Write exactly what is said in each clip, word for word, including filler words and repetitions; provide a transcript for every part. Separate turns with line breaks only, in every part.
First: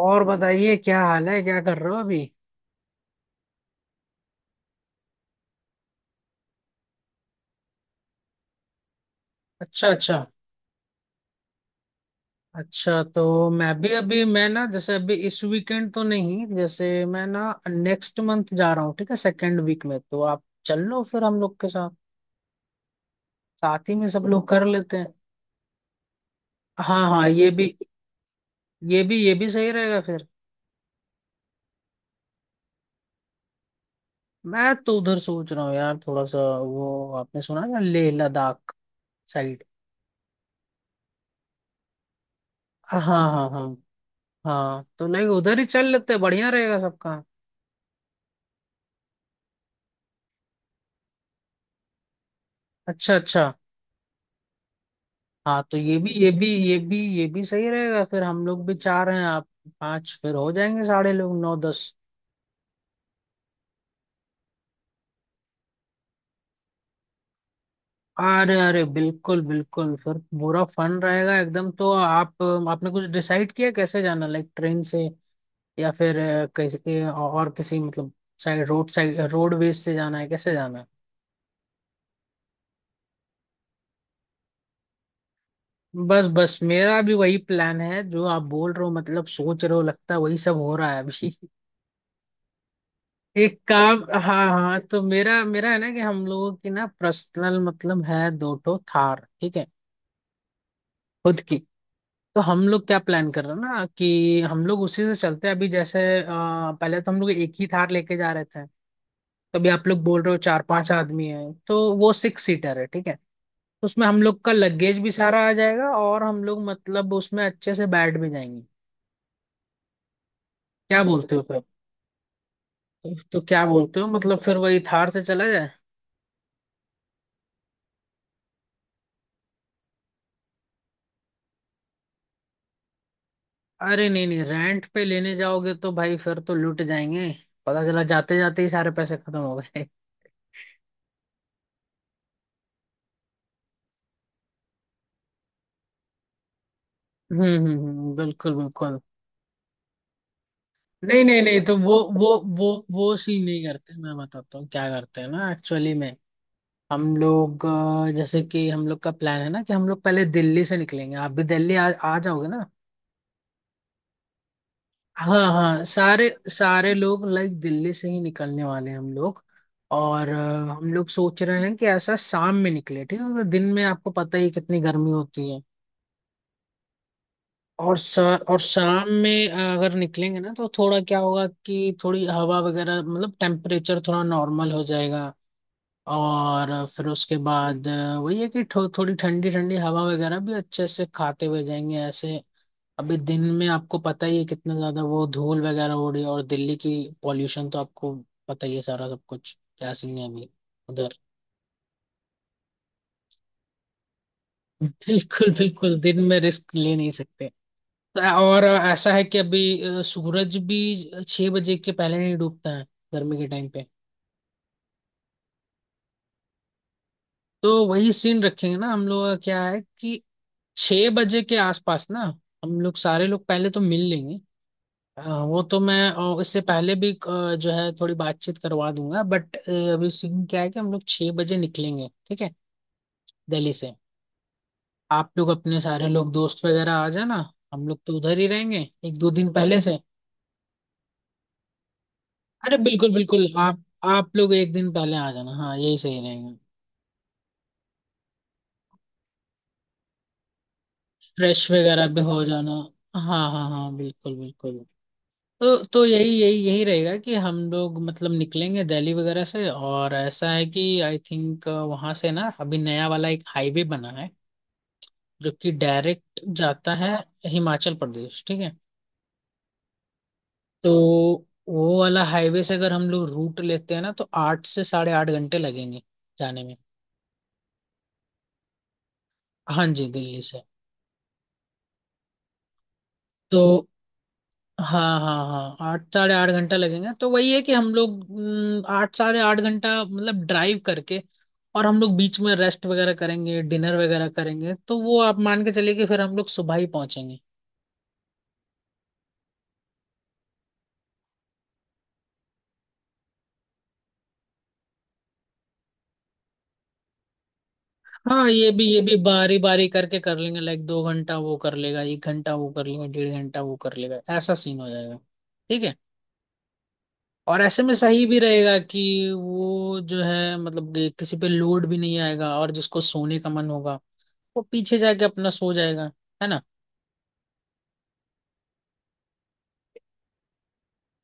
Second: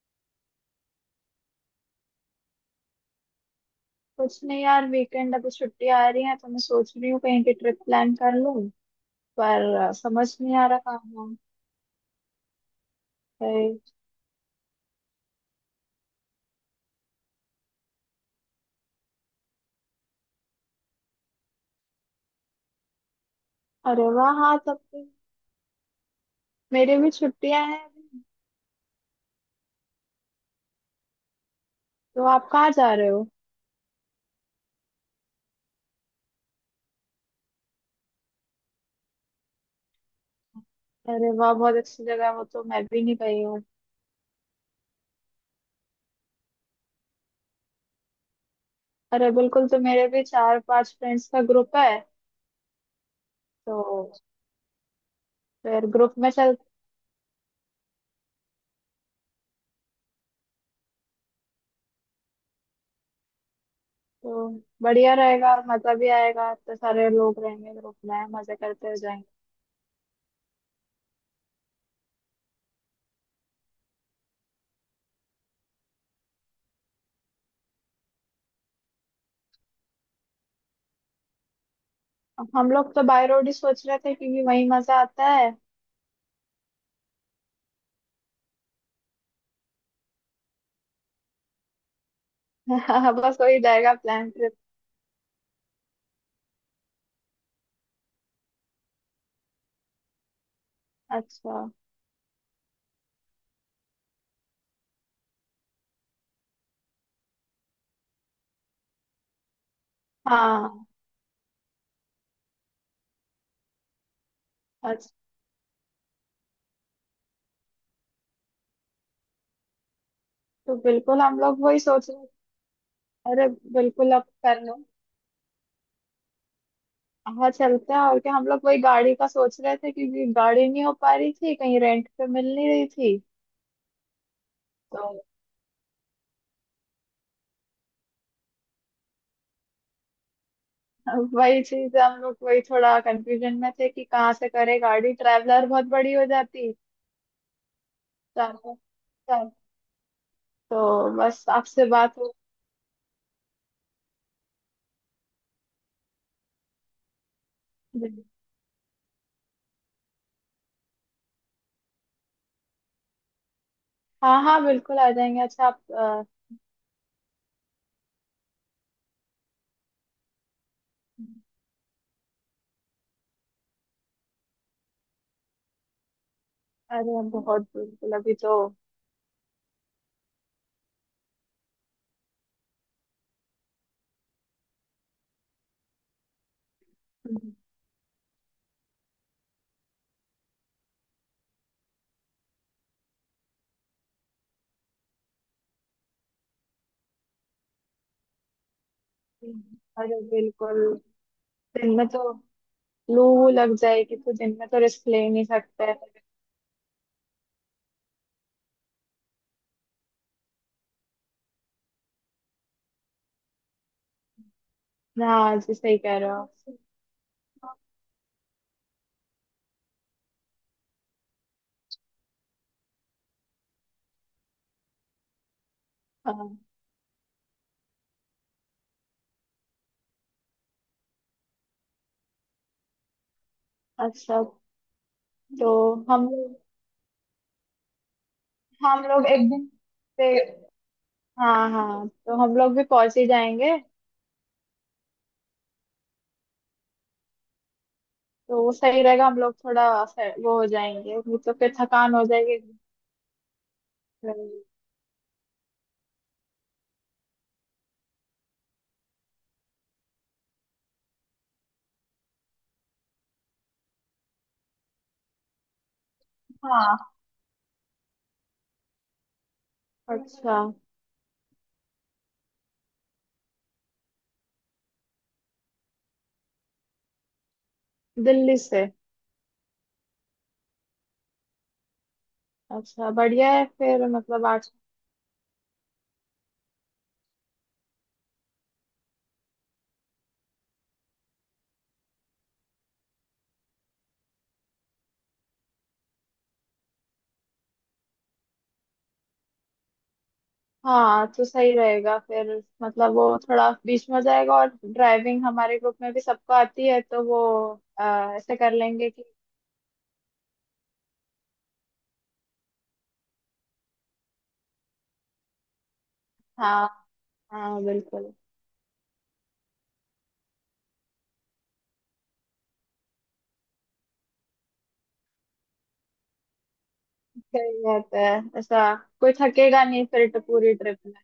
और बताइए क्या हाल है? क्या कर रहे हो अभी?
कुछ नहीं यार, वीकेंड अभी छुट्टी आ रही है तो मैं सोच रही हूँ कहीं की ट्रिप प्लान कर लूँ। पर
अच्छा,
अ,
अच्छा।
समझ नहीं आ रहा कहाँ।
अच्छा, तो
है
मैं
अरे।
भी अभी मैं ना, जैसे अभी इस वीकेंड तो नहीं, जैसे मैं ना नेक्स्ट मंथ जा रहा हूँ, ठीक है, सेकेंड वीक में तो आप चल लो फिर हम लोग के साथ। साथ ही में
अरे
सब
वाह,
लोग
हाँ
कर
तब
लेते
तो
हैं।
मेरे
हाँ
भी
हाँ, ये
छुट्टियां
भी
हैं अभी।
ये भी ये भी सही रहेगा फिर।
तो आप कहाँ जा रहे हो?
मैं तो उधर सोच रहा हूँ यार, थोड़ा सा वो, आपने सुना है ना, लेह लद्दाख साइड।
अरे वाह, बहुत अच्छी जगह है, वो तो मैं
हाँ,
भी नहीं
हाँ
गई हूँ।
हाँ हाँ, तो लाइक उधर ही चल लेते हैं, बढ़िया रहेगा सबका।
अरे बिल्कुल, तो मेरे भी चार पांच फ्रेंड्स का ग्रुप है।
अच्छा अच्छा।
तो
हाँ तो
फिर
ये भी
ग्रुप
ये
में
भी
चल।
ये भी ये भी सही रहेगा फिर, हम लोग भी चार हैं, आप पांच, फिर हो जाएंगे साढ़े लोग नौ दस।
तो बढ़िया रहेगा, मजा भी आएगा, इतने सारे लोग रहेंगे ग्रुप में, मजे
अरे अरे
करते हुए जाएंगे।
बिल्कुल बिल्कुल, फिर पूरा फन रहेगा एकदम। तो आप, आपने कुछ डिसाइड किया कैसे जाना? लाइक ट्रेन से या फिर अ, कैसे और किसी, मतलब साइड रोड, साइड रोडवेज से जाना है, कैसे जाना है?
हम लोग तो बाय रोड ही सोच रहे थे क्योंकि वही मजा आता है।
बस बस, मेरा भी वही प्लान है जो आप बोल रहे हो, मतलब सोच रहे हो, लगता है वही सब हो रहा है अभी।
हाँ बस
एक
वही रहेगा
काम,
प्लान
हाँ
ट्रिप।
हाँ, तो मेरा मेरा है ना कि हम लोगों की ना पर्सनल मतलब है, दो ठो थार, ठीक है, खुद
अच्छा।
की। तो हम लोग क्या प्लान कर रहे हैं ना, कि हम लोग उसी से चलते हैं अभी, जैसे अ, पहले तो हम लोग एक ही थार लेके जा रहे थे, तो अभी आप लोग बोल रहे हो चार
हाँ।
पांच आदमी हैं, तो वो सिक्स सीटर है, ठीक है। तो उसमें हम लोग का लगेज भी
अच्छा।
सारा आ जाएगा, और हम लोग मतलब उसमें अच्छे से बैठ भी जाएंगे।
तो
क्या
बिल्कुल
बोलते
हम
हो फिर?
लोग वही सोच रहे।
तो, तो
अरे
क्या बोलते हो,
बिल्कुल, अब
मतलब फिर
कर
वही
लो।
थार से चला जाए?
हाँ चलते हैं, और क्या। हम लोग वही गाड़ी का सोच रहे थे क्योंकि गाड़ी नहीं हो पा रही थी, कहीं रेंट पे मिल नहीं रही थी।
अरे नहीं नहीं, रेंट
तो
पे लेने जाओगे तो भाई फिर तो लूट जाएंगे, पता चला जाते जाते ही सारे पैसे खत्म हो गए
वही चीज है, हम लोग वही थोड़ा कंफ्यूजन में थे कि कहाँ से करें, गाड़ी ट्रैवलर बहुत बड़ी हो जाती।
हम्म हम्म हम्म,
तो
बिल्कुल
हम लोग-
बिल्कुल।
चल। तो
नहीं नहीं
बस
नहीं, तो
आपसे
वो
बात
वो
हो।
वो वो सीन नहीं करते, मैं बताता हूँ क्या करते हैं ना एक्चुअली में। हम लोग अ, जैसे कि हम लोग का प्लान है ना, कि हम लोग पहले दिल्ली से निकलेंगे, आप भी दिल्ली आ, आ जाओगे ना।
हाँ हाँ बिल्कुल आ
हाँ
जाएंगे। अच्छा, आप
हाँ,
अ,
सारे सारे लोग लाइक दिल्ली से ही निकलने वाले हैं हम लोग। और अ, हम लोग सोच रहे हैं कि ऐसा शाम में निकले, ठीक है, क्योंकि दिन में आपको पता ही है कितनी गर्मी होती है।
अरे बहुत,
और
बिल्कुल।
सा,
अभी तो
और शाम में अ, अगर निकलेंगे ना तो थोड़ा क्या होगा कि थोड़ी हवा वगैरह, मतलब टेम्परेचर थोड़ा नॉर्मल हो जाएगा। और फिर उसके बाद अ, वही है कि थो, थोड़ी ठंडी ठंडी हवा वगैरह भी अच्छे से खाते हुए जाएंगे ऐसे। अभी दिन में आपको पता ही है कितना ज्यादा वो धूल वगैरह हो रही है, और दिल्ली की पॉल्यूशन तो आपको पता ही है, सारा सब कुछ क्या सीन
अरे
है अभी
बिल्कुल
उधर।
दिन में तो लू वू लग जाएगी, तो दिन में तो रिस्क ले ही नहीं
बिल्कुल
सकते हैं।
बिल्कुल, दिन में रिस्क ले नहीं सकते। और ऐसा है कि अभी अ, सूरज भी छह बजे के पहले नहीं डूबता है, गर्मी के टाइम पे।
हाँ जी, सही कह रहे हो।
तो वही सीन रखेंगे ना, हम लोग का क्या है कि छह बजे के आसपास ना हम लोग सारे लोग पहले तो मिल लेंगे। हाँ, वो तो मैं अ,
हाँ।
इससे पहले भी अ, जो है थोड़ी बातचीत करवा दूंगा, बट अभी सीन क्या है कि हम लोग छह बजे निकलेंगे, ठीक है, दिल्ली से।
अच्छा।
आप लोग
तो
अपने सारे
हम
लोग
लोग,
दोस्त वगैरह आ जाना, हम लोग तो उधर ही रहेंगे
हम
एक
लोग
दो
एक
दिन
दिन
पहले से।
से। हाँ हाँ, तो हम लोग
अरे
भी
बिल्कुल
पहुंच ही
बिल्कुल,
जाएंगे।
आप आप लोग एक दिन पहले आ जाना, हाँ यही सही रहेगा,
तो वो सही रहेगा, हम लोग थोड़ा से- वो हो जाएंगे, नहीं तो
फ्रेश
फिर
वगैरह
थकान
भी
हो
हो
जाएगी।
जाना, हाँ हाँ हाँ बिल्कुल बिल्कुल। तो तो यही यही यही रहेगा कि हम लोग मतलब निकलेंगे दिल्ली वगैरह से, और ऐसा है कि आई थिंक वहां से ना अभी नया वाला एक हाईवे बना है, जो कि डायरेक्ट जाता है
हाँ।
हिमाचल प्रदेश, ठीक है।
अच्छा।
तो वो वाला हाईवे से अगर हम लोग रूट लेते हैं ना तो आठ से साढ़े आठ घंटे लगेंगे जाने में।
दिल्ली से?
हाँ जी, दिल्ली से।
अच्छा, बढ़िया है
तो,
फिर, मतलब आठ।
हाँ हाँ हाँ, आठ साढ़े आठ घंटा लगेगा, तो वही है कि हम लोग, हम्म, आठ साढ़े आठ घंटा मतलब ड्राइव करके, और हम लोग बीच में रेस्ट वगैरह करेंगे, डिनर वगैरह करेंगे, तो वो आप मान के चलिए कि फिर हम लोग सुबह ही पहुंचेंगे।
हाँ तो सही रहेगा फिर, मतलब वो थोड़ा बीच में हो जाएगा, और ड्राइविंग हमारे ग्रुप में भी सबको आती है, तो वो अ,
हाँ
ऐसे
ये
कर
भी ये
लेंगे
भी
कि
बारी बारी करके कर लेंगे, लाइक दो घंटा वो कर लेगा, एक घंटा वो कर लेगा, डेढ़ घंटा वो कर लेगा, ऐसा सीन हो जाएगा, ठीक है।
हाँ
और
हाँ
ऐसे में सही
बिल्कुल।
भी रहेगा कि वो जो है मतलब कि किसी पे लोड भी नहीं आएगा, और जिसको सोने का मन होगा वो पीछे जाके अपना सो जाएगा, है ना।
सही बात है। ऐसा कोई थकेगा नहीं फिर तो, पूरी ट्रिप में।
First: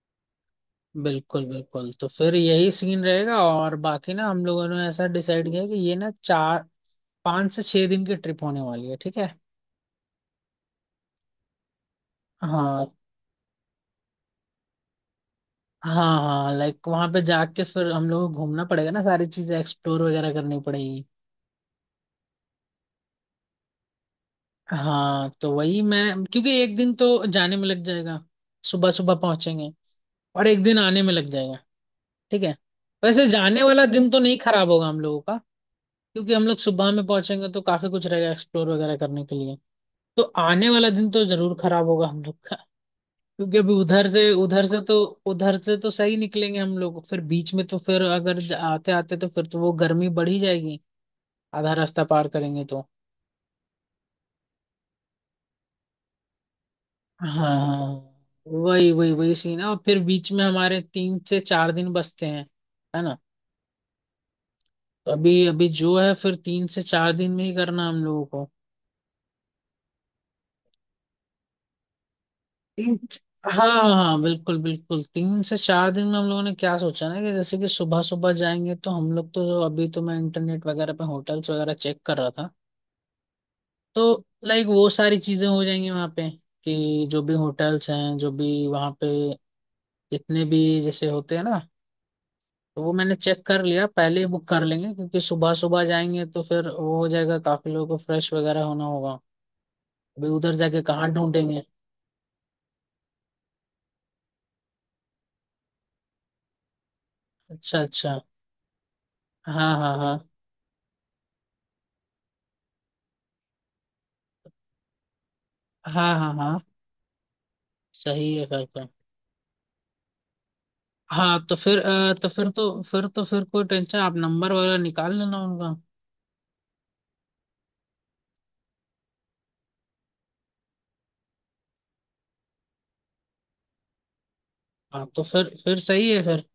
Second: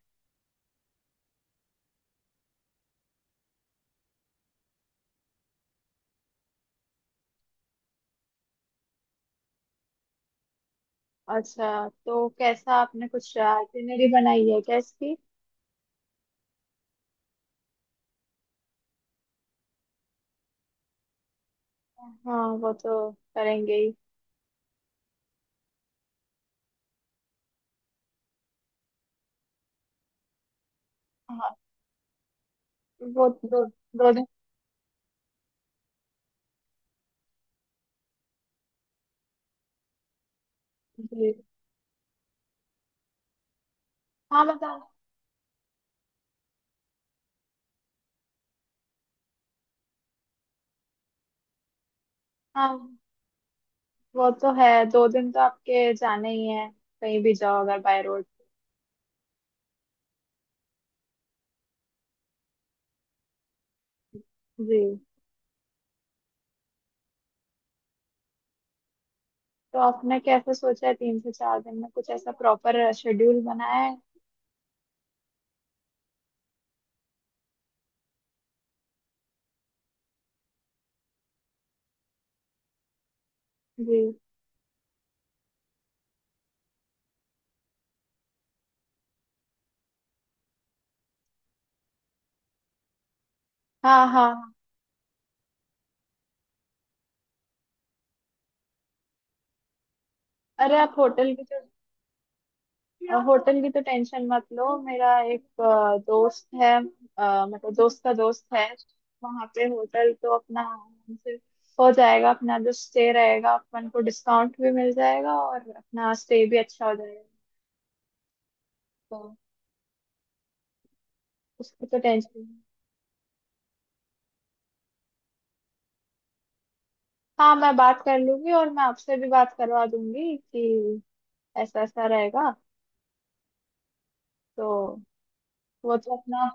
बिल्कुल बिल्कुल, तो फिर यही सीन रहेगा, और बाकी ना हम लोगों ने ऐसा डिसाइड किया कि ये ना चार पाँच से छह दिन की ट्रिप होने वाली है, ठीक है।
अच्छा, तो कैसा,
हाँ
आपने कुछ आइटिनरी बनाई है क्या इसकी?
हाँ हाँ, लाइक वहां पे जाके फिर हम लोगों को घूमना पड़ेगा ना, सारी चीजें एक्सप्लोर वगैरह करनी पड़ेगी।
हाँ, वो तो करेंगे ही।
हाँ, तो वही, मैं, क्योंकि एक दिन तो जाने में लग जाएगा, सुबह सुबह पहुंचेंगे, और एक दिन आने में लग जाएगा,
हाँ,
ठीक है। वैसे
वो
जाने
दो,
वाला दिन
दो
तो
दिन।
नहीं खराब होगा हम लोगों का, क्योंकि हम लोग सुबह में पहुंचेंगे तो काफी कुछ रहेगा एक्सप्लोर वगैरह करने के लिए। तो आने वाला दिन तो
जी।
जरूर खराब होगा हम लोग का, क्योंकि अभी उधर से,
हाँ
उधर से
बताओ।
तो, उधर से तो सही निकलेंगे हम लोग, फिर बीच में तो फिर अगर आते आते तो फिर तो वो गर्मी बढ़ ही जाएगी, आधा रास्ता पार करेंगे
हाँ,
तो।
वो तो है, दो दिन तो आपके जाने ही है, कहीं भी जाओ अगर
हाँ
बाय रोड।
वही वही वही सीन है, और फिर बीच में हमारे तीन से चार दिन बचते हैं, है ना।
जी।
तो अभी अभी जो है फिर तीन से चार दिन में ही करना है हम लोगों को।
तो आपने कैसे सोचा है, तीन से चार दिन में कुछ ऐसा प्रॉपर
तीन,
शेड्यूल
हाँ
बनाया
हाँ
है?
हाँ, बिल्कुल बिल्कुल तीन से चार दिन में हम लोगों ने क्या सोचा ना कि जैसे कि सुबह सुबह जाएंगे, तो हम लोग तो अभी तो मैं इंटरनेट वगैरह पे होटल्स वगैरह चेक कर रहा था।
जी।
तो लाइक वो सारी चीजें हो जाएंगी वहाँ पे, कि जो भी होटल्स हैं जो भी वहाँ पे, जितने भी जैसे होते हैं ना, तो वो मैंने चेक कर लिया,
हाँ
पहले ही
हाँ
बुक
हाँ।
कर लेंगे क्योंकि सुबह सुबह जाएंगे तो फिर वो हो जाएगा, काफी लोगों को फ्रेश वगैरह होना होगा। अभी उधर
अरे,
जाके
आप
कहाँ
होटल की,
ढूंढेंगे।
तो होटल की तो टेंशन मत लो। मेरा एक अ, दोस्त है, अ, मतलब
अच्छा
दोस्त का
अच्छा,
दोस्त है। वहाँ पे
हाँ हाँ
होटल
हाँ
तो अपना आराम से हो जाएगा, अपना जो स्टे रहेगा, अपन को डिस्काउंट भी मिल जाएगा और अपना
हाँ हाँ
स्टे
हाँ,
भी अच्छा हो जाएगा।
सही है फिर तो।
तो
हाँ तो फिर
उसकी तो
अ, तो
टेंशन
फिर
नहीं।
तो फिर तो फिर कोई टेंशन, आप नंबर वगैरह निकाल लेना उनका।
हाँ मैं बात कर लूंगी, और मैं आपसे भी बात करवा दूंगी कि ऐसा ऐसा रहेगा। तो
हाँ तो फिर फिर
वो
सही
तो
है
अपना,
फिर।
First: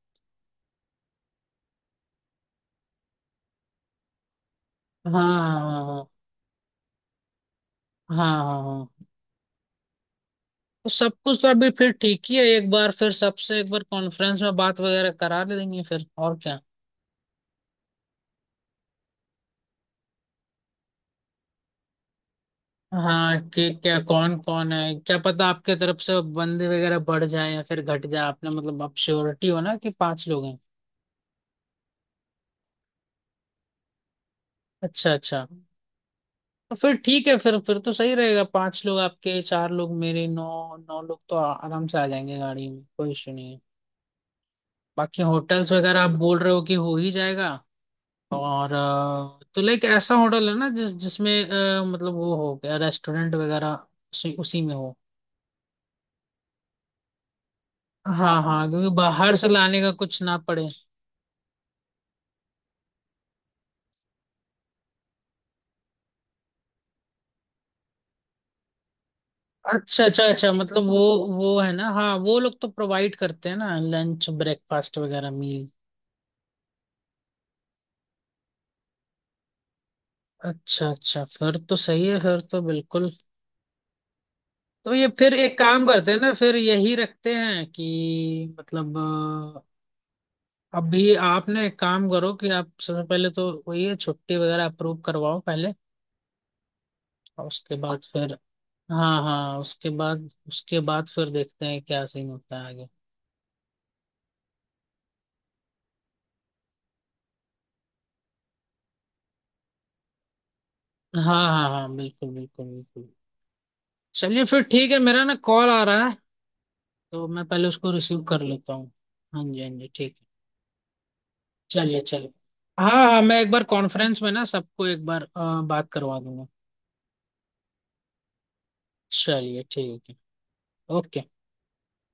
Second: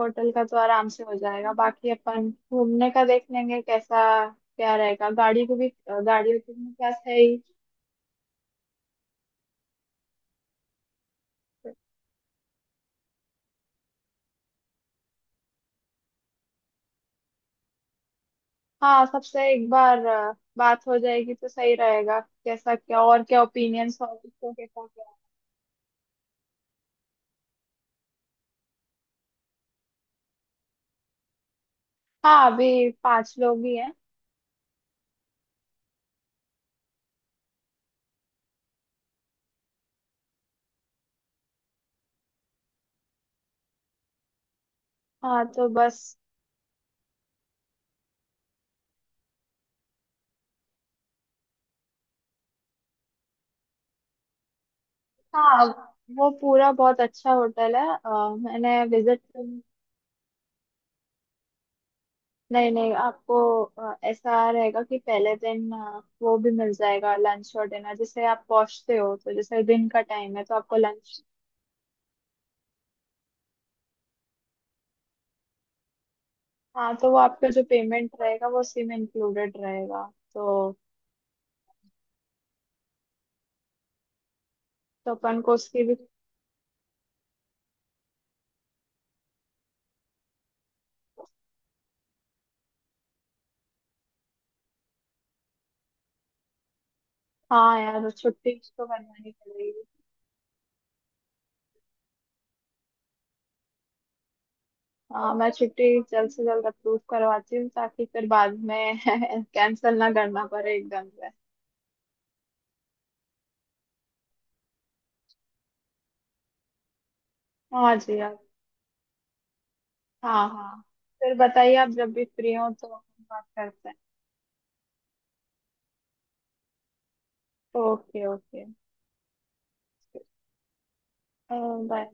होटल का तो आराम से हो जाएगा, बाकी अपन घूमने का देख लेंगे कैसा क्या रहेगा।
हाँ
गाड़ी को भी,
हाँ
गाड़ियों की अपने पास है ही।
हाँ हाँ हाँ हाँ। तो सब कुछ तो अभी फिर ठीक ही है, एक बार फिर सबसे एक बार कॉन्फ्रेंस में बात वगैरह करा ले देंगे फिर, और क्या।
हाँ, सबसे एक बार अ, बात हो जाएगी तो सही रहेगा, कैसा क्या और
हाँ,
क्या
कि क्या
ओपिनियंस और
कौन
किसको
कौन
कैसा
है
क्या।
क्या पता, आपके तरफ से बंदे वगैरह बढ़ जाए या फिर घट जाए, आपने मतलब आप श्योरिटी हो ना कि पांच लोग हैं।
हाँ, अभी पांच लोग ही हैं।
अच्छा अच्छा, तो फिर ठीक है फिर, फिर तो सही रहेगा, पांच लोग आपके, चार लोग मेरे, नौ नौ लोग तो आ- आराम से आ जाएंगे गाड़ी में, कोई इशू नहीं है। बाकी
हाँ तो
होटल्स वगैरह
बस।
आप बोल रहे हो कि हो ही जाएगा। और अ, तो लाइक ऐसा होटल है ना जिस जिसमें अ, मतलब वो हो गया रेस्टोरेंट वगैरह उसी, उसी में हो।
हाँ, वो पूरा बहुत अच्छा होटल है। अ,
हाँ हाँ,
मैंने
क्योंकि
विजिट,
बाहर से लाने का कुछ ना पड़े।
नहीं नहीं, आपको अ, ऐसा रहेगा कि पहले दिन अ, वो भी मिल जाएगा लंच और डिनर, जैसे आप पहुंचते हो तो जैसे दिन का
अच्छा अच्छा
टाइम है
अच्छा,
तो आपको
मतलब वो
लंच।
वो है ना, हाँ वो लोग तो प्रोवाइड करते हैं ना लंच, ब्रेकफास्ट वगैरह मील।
हाँ, तो वो आपका जो पेमेंट रहेगा वो उसी में इंक्लूडेड रहेगा। तो
अच्छा अच्छा, फिर तो सही है फिर, तो बिल्कुल। तो ये
तो
फिर
अपन को
एक
उसकी
काम
भी।
करते हैं ना, फिर यही रखते हैं कि मतलब अ, अभी आपने एक काम करो कि आप सबसे पहले तो वही है छुट्टी वगैरह अप्रूव करवाओ पहले, और उसके
हाँ
बाद
यार,
फिर।
छुट्टी तो
हाँ
करवानी
हाँ,
पड़ेगी।
उसके बाद उसके बाद फिर देखते हैं क्या सीन होता है आगे।
हाँ, मैं छुट्टी जल्द से जल्द अप्रूव करवाती हूँ ताकि फिर बाद में कैंसिल ना करना पड़े एकदम से।
हाँ हाँ हाँ बिल्कुल बिल्कुल बिल्कुल। चलिए फिर ठीक है, मेरा ना कॉल आ रहा है, तो मैं पहले उसको
हाँ जी
रिसीव
यार।
कर लेता हूँ। हाँ जी हाँ जी ठीक है।
हाँ हाँ, फिर बताइए, आप
चलिए
जब भी
चलिए,
फ्री हो तो
हाँ हाँ, मैं
बात
एक बार
करते हैं।
कॉन्फ्रेंस में ना सबको एक बार अ, बात करवा दूंगा।
Okay okay.
चलिए ठीक है। ओके।
अ, बाय।